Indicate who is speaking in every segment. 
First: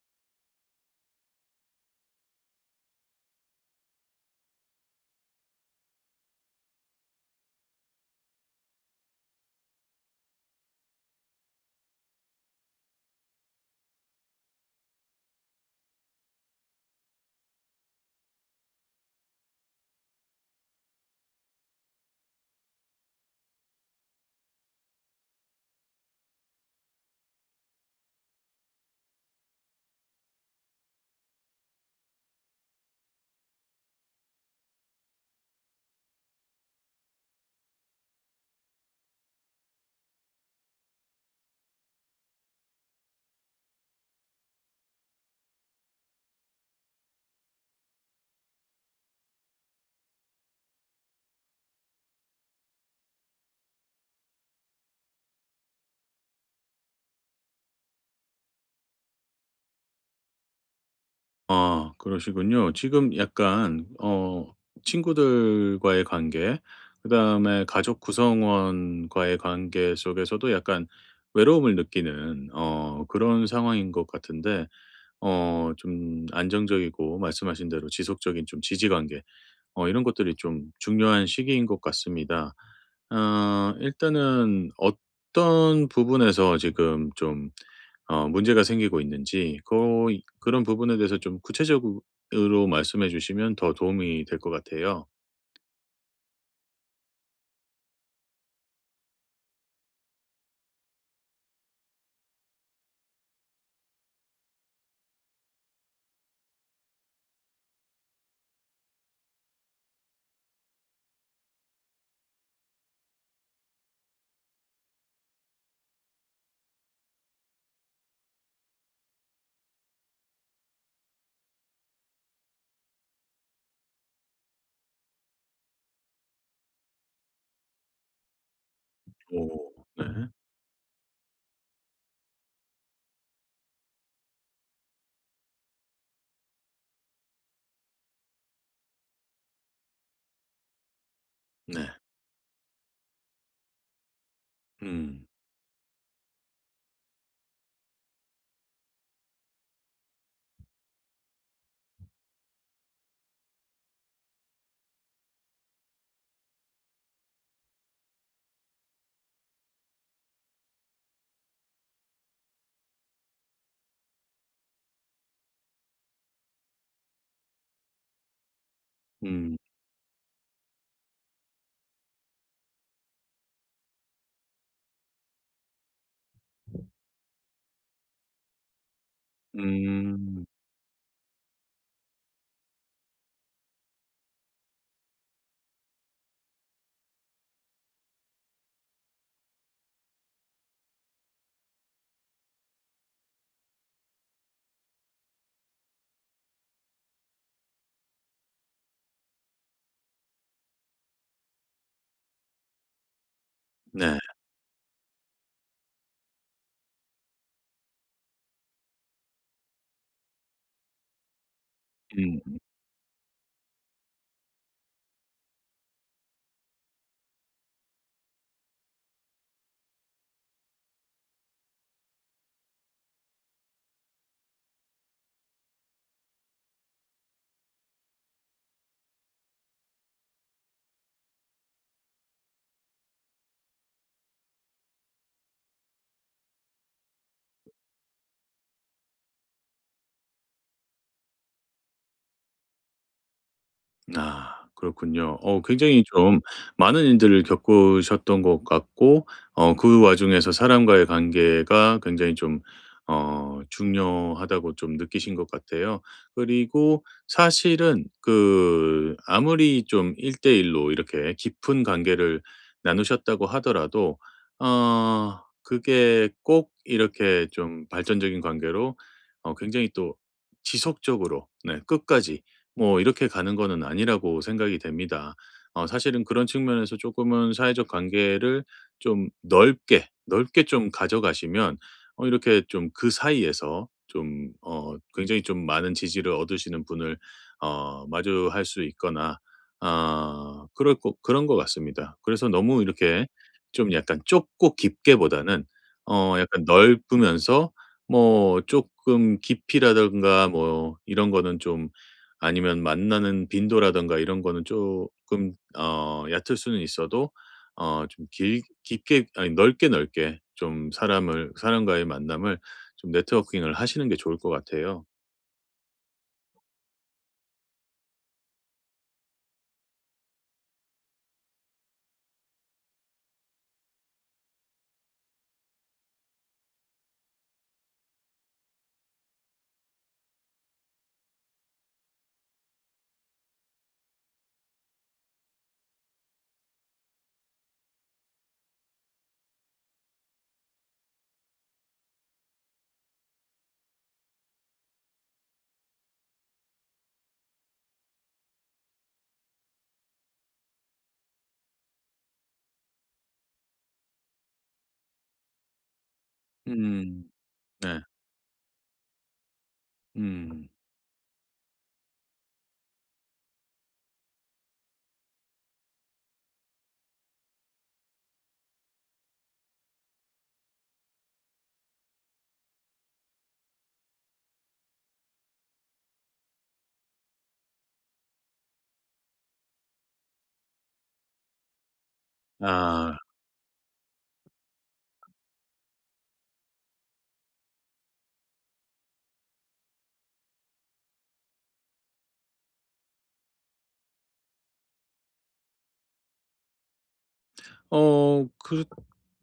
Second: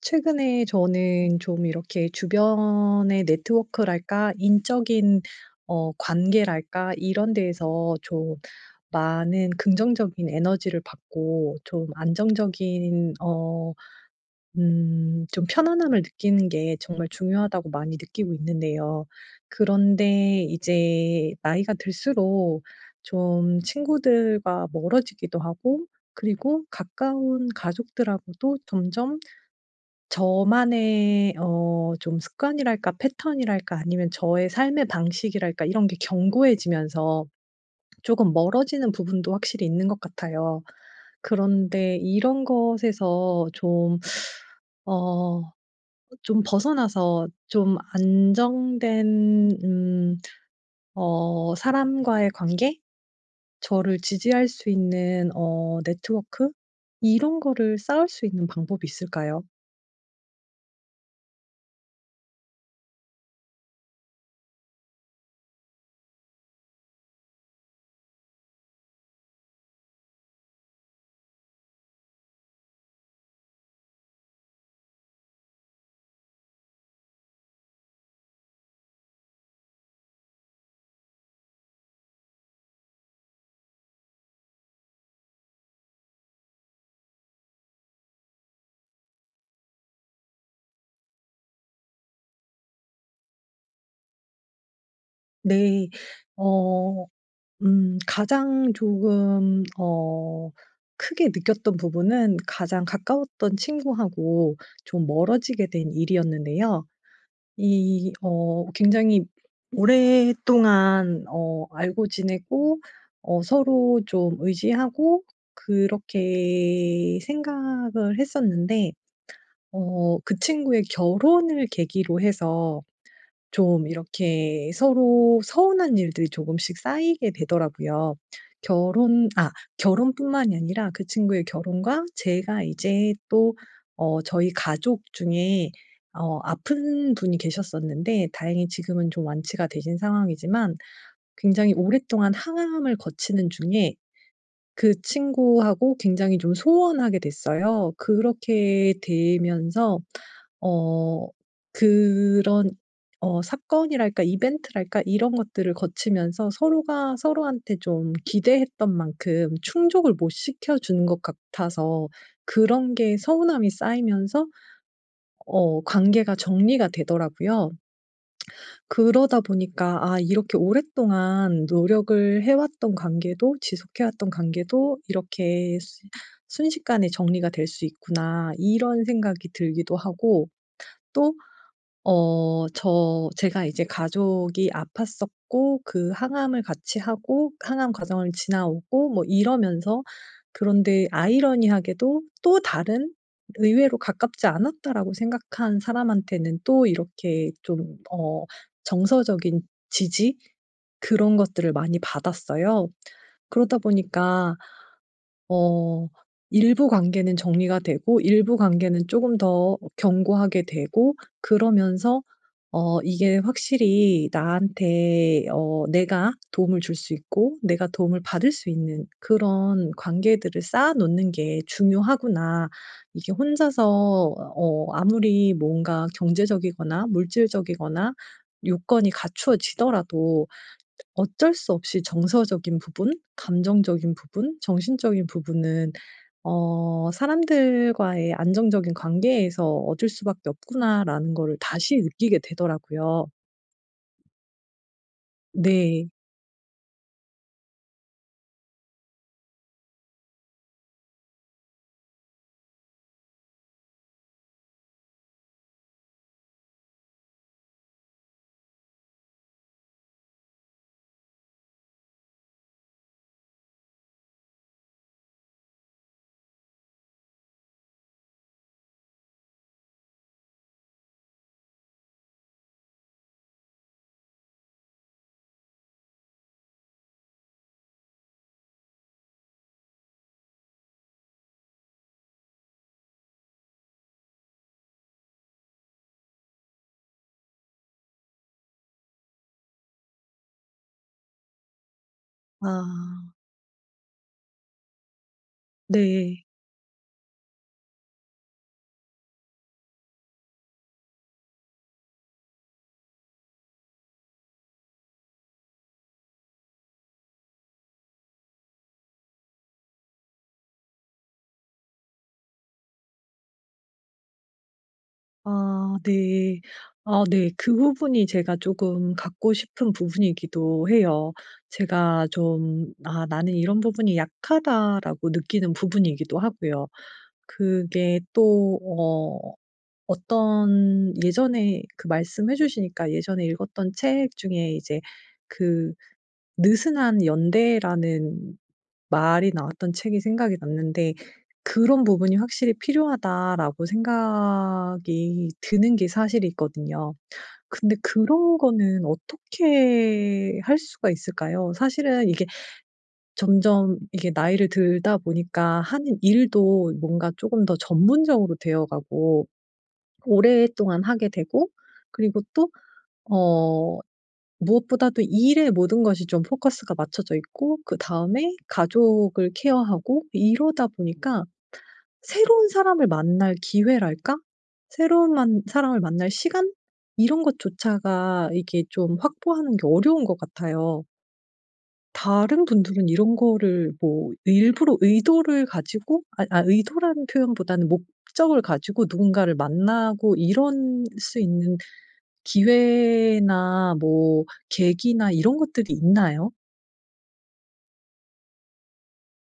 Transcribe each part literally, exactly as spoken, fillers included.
Speaker 1: 최근에 저는 좀 이렇게 주변의 네트워크랄까, 인적인 어, 관계랄까, 이런 데에서 좀 많은 긍정적인 에너지를 받고 좀 안정적인, 어, 음, 좀 편안함을 느끼는 게 정말 중요하다고 많이 느끼고 있는데요. 그런데 이제 나이가 들수록 좀 친구들과 멀어지기도 하고, 그리고 가까운 가족들하고도 점점 저만의 어 좀 습관이랄까 패턴이랄까, 아니면 저의 삶의 방식이랄까, 이런 게 견고해지면서 조금 멀어지는 부분도 확실히 있는 것 같아요. 그런데 이런 것에서 좀 어 좀 벗어나서 좀 안정된 음 어 사람과의 관계? 저를 지지할 수 있는 어 네트워크? 이런 거를 쌓을 수 있는 방법이 있을까요?
Speaker 2: 아 그러시군요. 지금 약간 어 친구들과의 관계 그다음에 가족 구성원과의 관계 속에서도 약간 외로움을 느끼는 어 그런 상황인 것 같은데 어 좀 안정적이고 말씀하신 대로 지속적인 좀 지지 관계 어 이런 것들이 좀 중요한 시기인 것 같습니다. 어 일단은 어떤 부분에서 지금 좀 어 문제가 생기고 있는지 그 그런 부분에 대해서 좀 구체적으로 말씀해 주시면 더 도움이 될 것 같아요.
Speaker 1: 내어 음 가장 조금 어 크게 느꼈던 부분은 가장 가까웠던 친구하고 좀 멀어지게 된 일이었는데요. 이 어 굉장히 오랫동안 어 알고 지내고 어 서로 좀 의지하고 그렇게 생각을 했었는데, 어 그 친구의 결혼을 계기로 해서 좀 이렇게 서로 서운한 일들이 조금씩 쌓이게 되더라고요. 결혼 아
Speaker 2: 오. 네.
Speaker 1: 결혼뿐만이 아니라 그 친구의 결혼과 제가 이제 또 어 저희 가족 중에 어 아픈 분이 계셨었는데, 다행히 지금은 좀 완치가 되신 상황이지만 굉장히
Speaker 2: 네.
Speaker 1: 오랫동안 항암을 거치는 중에 그
Speaker 2: 음.
Speaker 1: 친구하고 굉장히 좀 소원하게 됐어요. 그렇게 되면서 어 그런 어 사건이랄까 이벤트랄까, 이런 것들을 거치면서 서로가 서로한테 좀 기대했던 만큼 충족을 못 시켜 주는 것 같아서 그런 게 서운함이 쌓이면서 어 관계가 정리가 되더라고요. 그러다
Speaker 2: 음.
Speaker 1: 보니까 아, 이렇게 오랫동안 노력을 해 왔던 관계도, 지속해 왔던 관계도 이렇게 순 '순식간에 정리가 될 수 있구나.' 이런 생각이 들기도
Speaker 2: 음.
Speaker 1: 하고, 또 어 저 제가 이제 가족이 아팠었고 그 항암을 같이 하고 항암 과정을 지나오고 뭐 이러면서, 그런데 아이러니하게도 또 다른, 의외로 가깝지 않았다라고 생각한 사람한테는 또 이렇게 좀 어 정서적인 지지, 그런 것들을 많이 받았어요. 그러다
Speaker 2: 네.
Speaker 1: 보니까 어 일부 관계는 정리가 되고 일부 관계는 조금 더 견고하게 되고, 그러면서
Speaker 2: 음.
Speaker 1: 어 이게 확실히 나한테, 어 내가 도움을 줄 수 있고 내가 도움을 받을 수 있는 그런 관계들을 쌓아 놓는 게 중요하구나. 이게 혼자서 어 아무리 뭔가 경제적이거나 물질적이거나 요건이 갖추어지더라도 어쩔 수 없이 정서적인 부분, 감정적인 부분, 정신적인 부분은 어 '사람들과의 안정적인 관계에서 얻을 수밖에 없구나.'라는 거를 다시 느끼게 되더라고요.
Speaker 2: 아 그렇군요. 어 굉장히
Speaker 1: 네.
Speaker 2: 좀 많은 일들을 겪으셨던 것 같고 어 그 와중에서 사람과의 관계가 굉장히 좀 어 중요하다고 좀 느끼신 것 같아요. 그리고 사실은 그 아무리 좀 일 대일로 이렇게 깊은 관계를 나누셨다고 하더라도 어 그게 꼭 이렇게 좀 발전적인 관계로 어 굉장히 또 지속적으로 네 끝까지 뭐 이렇게 가는 거는 아니라고 생각이 됩니다. 어 사실은 그런 측면에서 조금은 사회적 관계를 좀 넓게, 넓게 좀 가져가시면 어 이렇게 좀 그 사이에서 좀 어 굉장히 좀 많은 지지를 얻으시는 분을 어 마주할 수 있거나 아 그럴 것 그런 것 같습니다. 그래서 너무 이렇게
Speaker 1: 아
Speaker 2: 좀 약간 좁고 깊게보다는 어
Speaker 1: 네.
Speaker 2: 약간 넓으면서 뭐 조금 깊이라든가 뭐 이런 거는 좀 아니면 만나는 빈도라든가 이런 거는 조금 어 얕을 수는 있어도 어 좀 길 깊게 아니 넓게, 넓게 좀 사람을 사람과의 만남을 좀 네트워킹을 하시는 게 좋을 것 같아요.
Speaker 1: 아 네. 아 네. 그 부분이 제가 쪼금 갖고 싶은 부분이기도 해요. 제가 좀 '아, 나는 이런 부분이 약하다.'라고 느끼는 부분이기도 하고요. 그게 또 어 어떤, 예전에 그 말씀해 주시니까 예전에 읽었던 책 중에 이제 그 느슨한 연대라는 말이 나왔던 책이 생각이 났는데, 그런 부분이 확실히 필요하다라고 생각이 드는 게 사실이거든요. 근데 그런 거는 어떻게 할 수가 있을까요? 사실은 이게 점점 이게 나이를 들다 보니까 하는 일도
Speaker 2: 음.
Speaker 1: 뭔가 조금 더
Speaker 2: 네.
Speaker 1: 전문적으로 되어 가고
Speaker 2: 음.
Speaker 1: 오랫동안 하게 되고, 그리고 또어 무엇보다도 이 일에 모든 것이 좀 포커스가 맞춰져 있고, 그다음에 가족을 케어하고 이러다 음. 보니까 새로운 사람을 만날 기회랄까? 새로운 만 사람을 만날 시간? 이런 것조차가 이게 좀 확보하는 게 어려운 것 같아요. 다른 분들은
Speaker 2: 아.
Speaker 1: 이런 거를 뭐 일부러 의도를 가지고, 아 아 의도라는 표현보다는 목적을 가지고 누군가를 만나고 이럴 수 있는 기회나 뭐 계기나 이런 것들이 있나요?
Speaker 2: 어 그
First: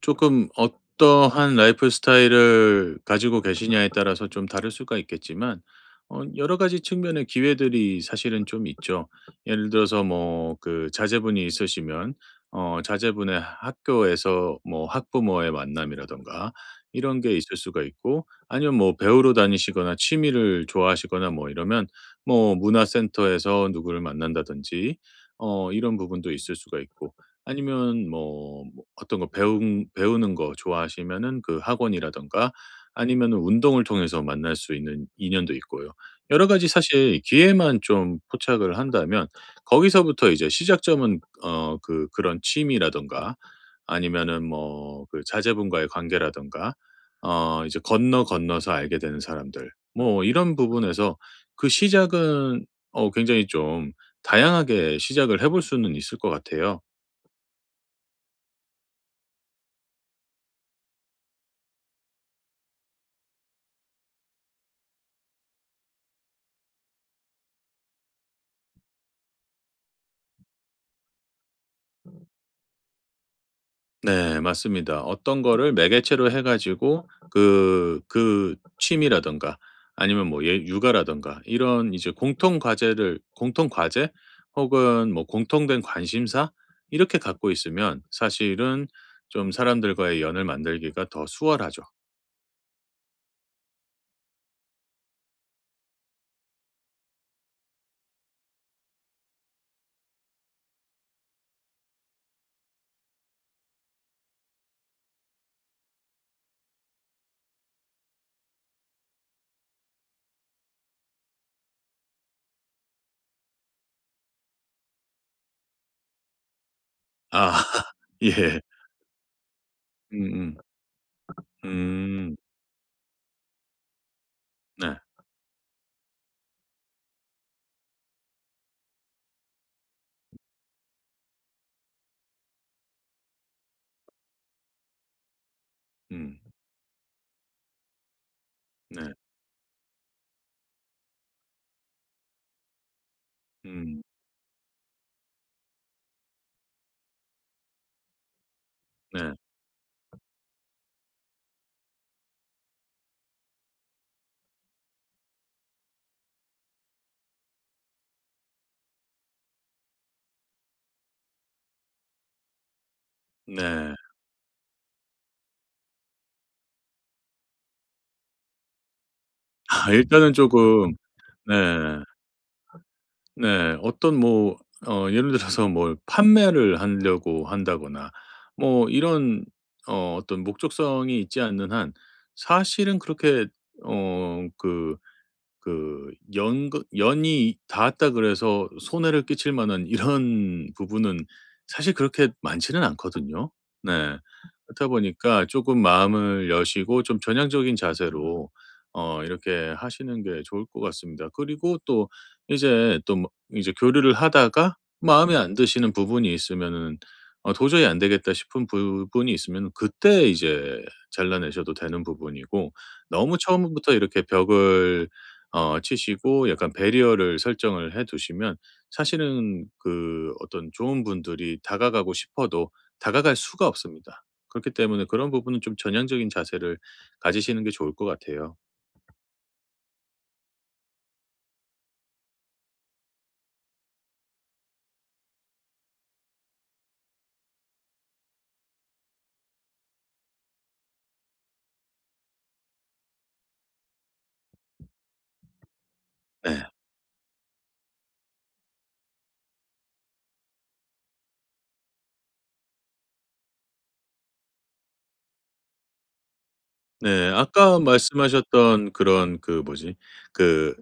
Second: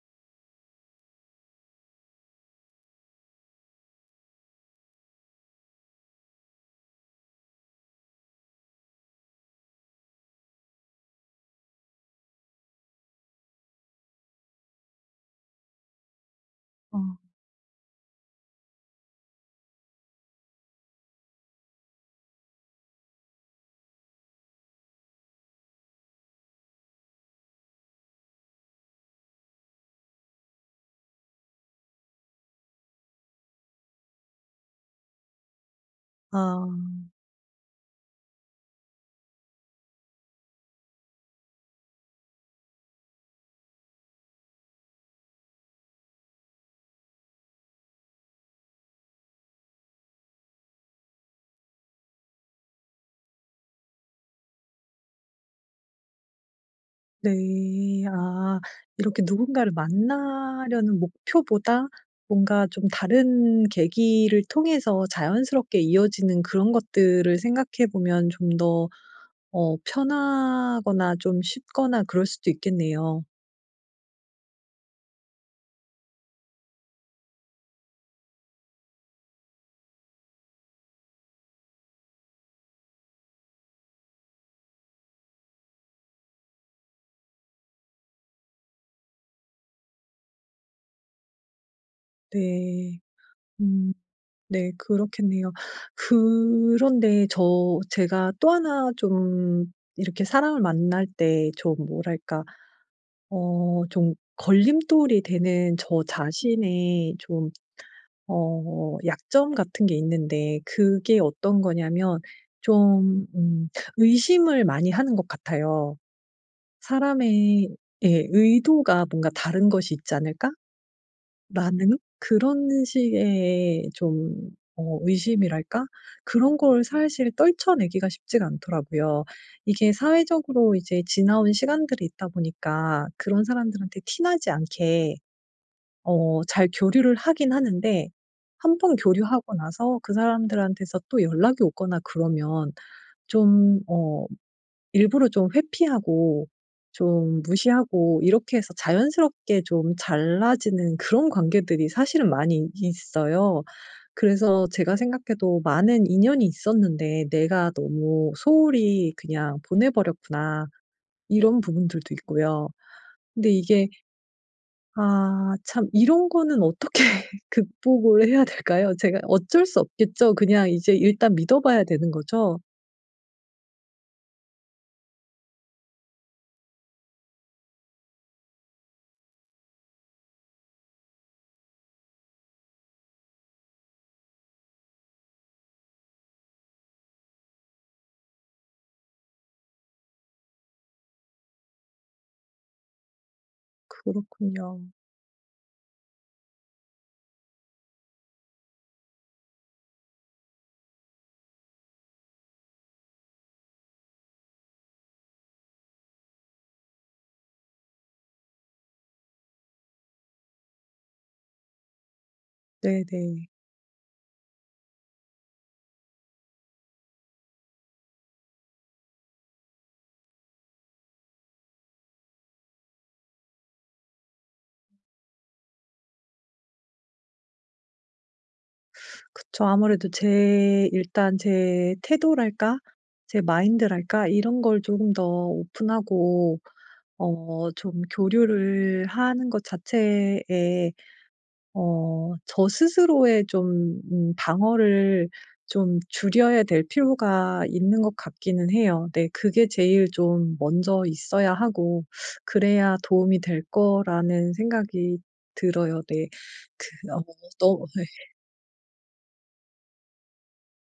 Speaker 2: 조금 어떠한 라이프 스타일을 가지고 계시냐에 따라서 좀 다를 수가 있겠지만 어 여러 가지 측면의 기회들이 사실은 좀 있죠. 예를 들어서 뭐 그 자제분이 있으시면 어 자제분의 학교에서 뭐 학부모의 만남이라든가
Speaker 1: 어.
Speaker 2: 이런 게 있을 수가 있고 아니면 뭐 배우로 다니시거나 취미를 좋아하시거나 뭐 이러면 뭐 문화센터에서 누구를 만난다든지 어 이런 부분도 있을 수가 있고 아니면 뭐 뭐 어떤 거 배운 배우는 거 좋아하시면은 그 학원이라든가 아니면은 운동을 통해서 만날 수 있는 인연도 있고요. 여러 가지
Speaker 1: 아
Speaker 2: 사실 기회만 좀 포착을 한다면 거기서부터 이제 시작점은 어 그 그런 취미라든가 아니면은 뭐 그 자제분과의 관계라든가 어 이제 건너 건너서 알게 되는 사람들 뭐 이런 부분에서 그 시작은 어 굉장히 좀 다양하게 시작을 해볼 수는 있을 것 같아요.
Speaker 1: 네. 아, 이렇게 누군가를 만나려는 목표보다 뭔가 좀 다른 계기를 통해서 자연스럽게 이어지는 그런 것들을 생각해 보면 좀 더 어 편하거나 좀 쉽거나 그럴 수도 있겠네요.
Speaker 2: 네 맞습니다. 어떤 거를 매개체로 해 가지고 그 그 취미라든가 아니면 뭐 예 육아라든가 이런 이제 공통 과제를 공통 과제 혹은 뭐 공통된 관심사 이렇게 갖고 있으면 사실은 좀 사람들과의 연을 만들기가 더 수월하죠.
Speaker 1: 네. 음. 네, 그렇겠네요. 그런데 저 제가 또 하나 좀 이렇게 사람을 만날 때 좀 뭐랄까, 어 좀 걸림돌이 되는 저 자신의 좀 어 약점 같은 게 있는데, 그게 어떤 거냐면 좀 음 의심을 많이 하는 것 같아요.
Speaker 2: 아
Speaker 1: '사람의 예
Speaker 2: 예.
Speaker 1: 의도가 뭔가 다른 것이 있지 않을까?'
Speaker 2: 음음. 음.
Speaker 1: 나는
Speaker 2: 음,
Speaker 1: 그런 식의 좀
Speaker 2: 네.
Speaker 1: 어 의심이랄까? 그런 걸 사실 떨쳐내기가 쉽지가 않더라고요. 이게 사회적으로 이제 지나온 시간들이 있다 보니까 그런 사람들한테 티 나지 않게
Speaker 2: 음.
Speaker 1: 어 잘 교류를 하긴 하는데, 한번
Speaker 2: 네.
Speaker 1: 교류하고 나서 그 사람들한테서 또 연락이 오거나 그러면 좀
Speaker 2: 음.
Speaker 1: 어 일부러 좀 회피하고 좀 무시하고 이렇게 해서
Speaker 2: 네.
Speaker 1: 자연스럽게 좀 잘라지는 그런 관계들이 사실은 많이 있어요. 그래서 제가 생각해도 많은 인연이 있었는데 '내가 너무 소홀히 그냥 보내버렸구나.' 이런 부분들도 있고요. 근데 이게
Speaker 2: 네.
Speaker 1: 아, 참 이런 거는 어떻게 극복을 해야 될까요? 제가 어쩔 수
Speaker 2: 아 일단은
Speaker 1: 없겠죠.
Speaker 2: 조
Speaker 1: 그냥
Speaker 2: 금
Speaker 1: 이제 일단
Speaker 2: 네.
Speaker 1: 믿어 봐야 되는 거죠.
Speaker 2: 네. 어떤 뭐 어 예를 들어서 뭘 판매를 하려고 한다거나 뭐 이런 어 어떤 목적성이 있지 않는 한 사실은 그렇게 어그 그 연 그 연이 닿았다 그래서 손해를 끼칠 만한 이런 부분은 사실 그렇게 많지는 않거든요. 네.
Speaker 1: 그렇군요.
Speaker 2: 그렇다 보니까 조금 마음을 여시고 좀 전향적인 자세로 어 이렇게 하시는 게 좋을 것 같습니다. 그리고 또 이제 또 뭐 이제 교류를 하다가 마음에 안 드시는 부분이 있으면은 어 도저히 안 되겠다 싶은 부분이 있으면 그때 이제 잘라내셔도 되는 부분이고 너무
Speaker 1: 네네.
Speaker 2: 처음부터 이렇게 벽을 어 치시고 약간 배리어를 설정을 해 두시면 사실은 그 어떤 좋은 분들이 다가가고 싶어도 다가갈 수가 없습니다. 그렇기 때문에 그런 부분은 좀 전향적인 자세를 가지시는 게 좋을 것 같아요.
Speaker 1: 그쵸. 아무래도 제 일단 제 태도랄까? 제 마인드랄까? 이런 걸 조금 더 오픈하고 어 좀 교류를 하는 것 자체에 어 저 스스로의 좀 음 방어를 좀
Speaker 2: 네.
Speaker 1: 줄여야 될 필요가 있는 것 같기는 해요. 네. 그게 제일 좀 먼저 있어야 하고 그래야 도움이 될 거라는 생각이 들어요. 네. 그 어
Speaker 2: 네. 아까
Speaker 1: 너 네.
Speaker 2: 말씀하셨던 그런 그 뭐지? 그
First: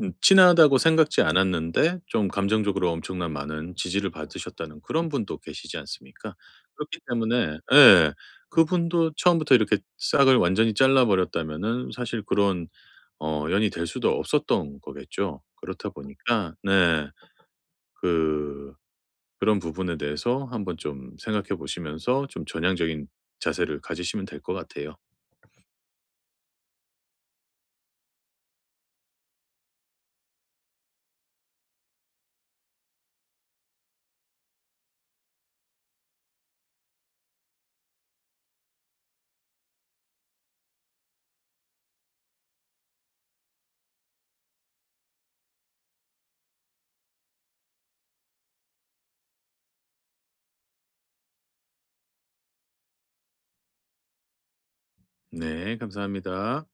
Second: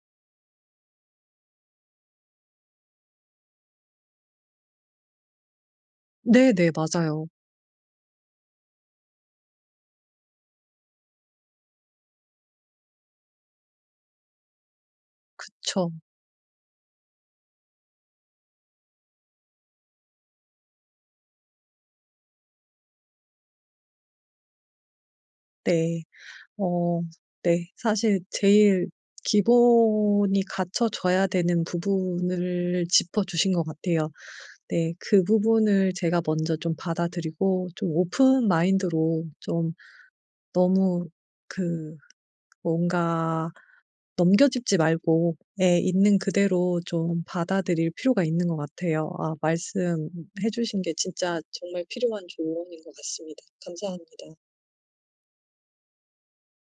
Speaker 2: 음 친하다고 생각지 않았는데 좀 감정적으로 엄청난 많은 지지를 받으셨다는 그런 분도 계시지 않습니까?
Speaker 1: 네네.
Speaker 2: 그렇기
Speaker 1: 맞아요.
Speaker 2: 때문에 예. 그분도 처음부터 이렇게 싹을 완전히 잘라 버렸다면은 사실 그런 어 연이 될 수도 없었던 거겠죠. 그렇다
Speaker 1: 그쵸.
Speaker 2: 보니까 네. 그 그런 부분에 대해서 한번 좀 생각해 보시면서 좀 전향적인 자세를 가지시면 될 것 같아요.
Speaker 1: 네. 어 네. 사실 제일 기본이 갖춰져야 되는 부분을 짚어 주신 것 같아요. 네. 그 부분을 제가 먼저 좀 받아들이고 좀 오픈 마인드로 좀 너무 그 뭔가 넘겨짚지 말고, 예 있는 그대로 좀 받아들일 필요가 있는 것 같아요. 아, 말씀해 주신 게 진짜 정말 필요한 조언인 것 같습니다. 감사합니다.
Speaker 2: 네, 감사합니다.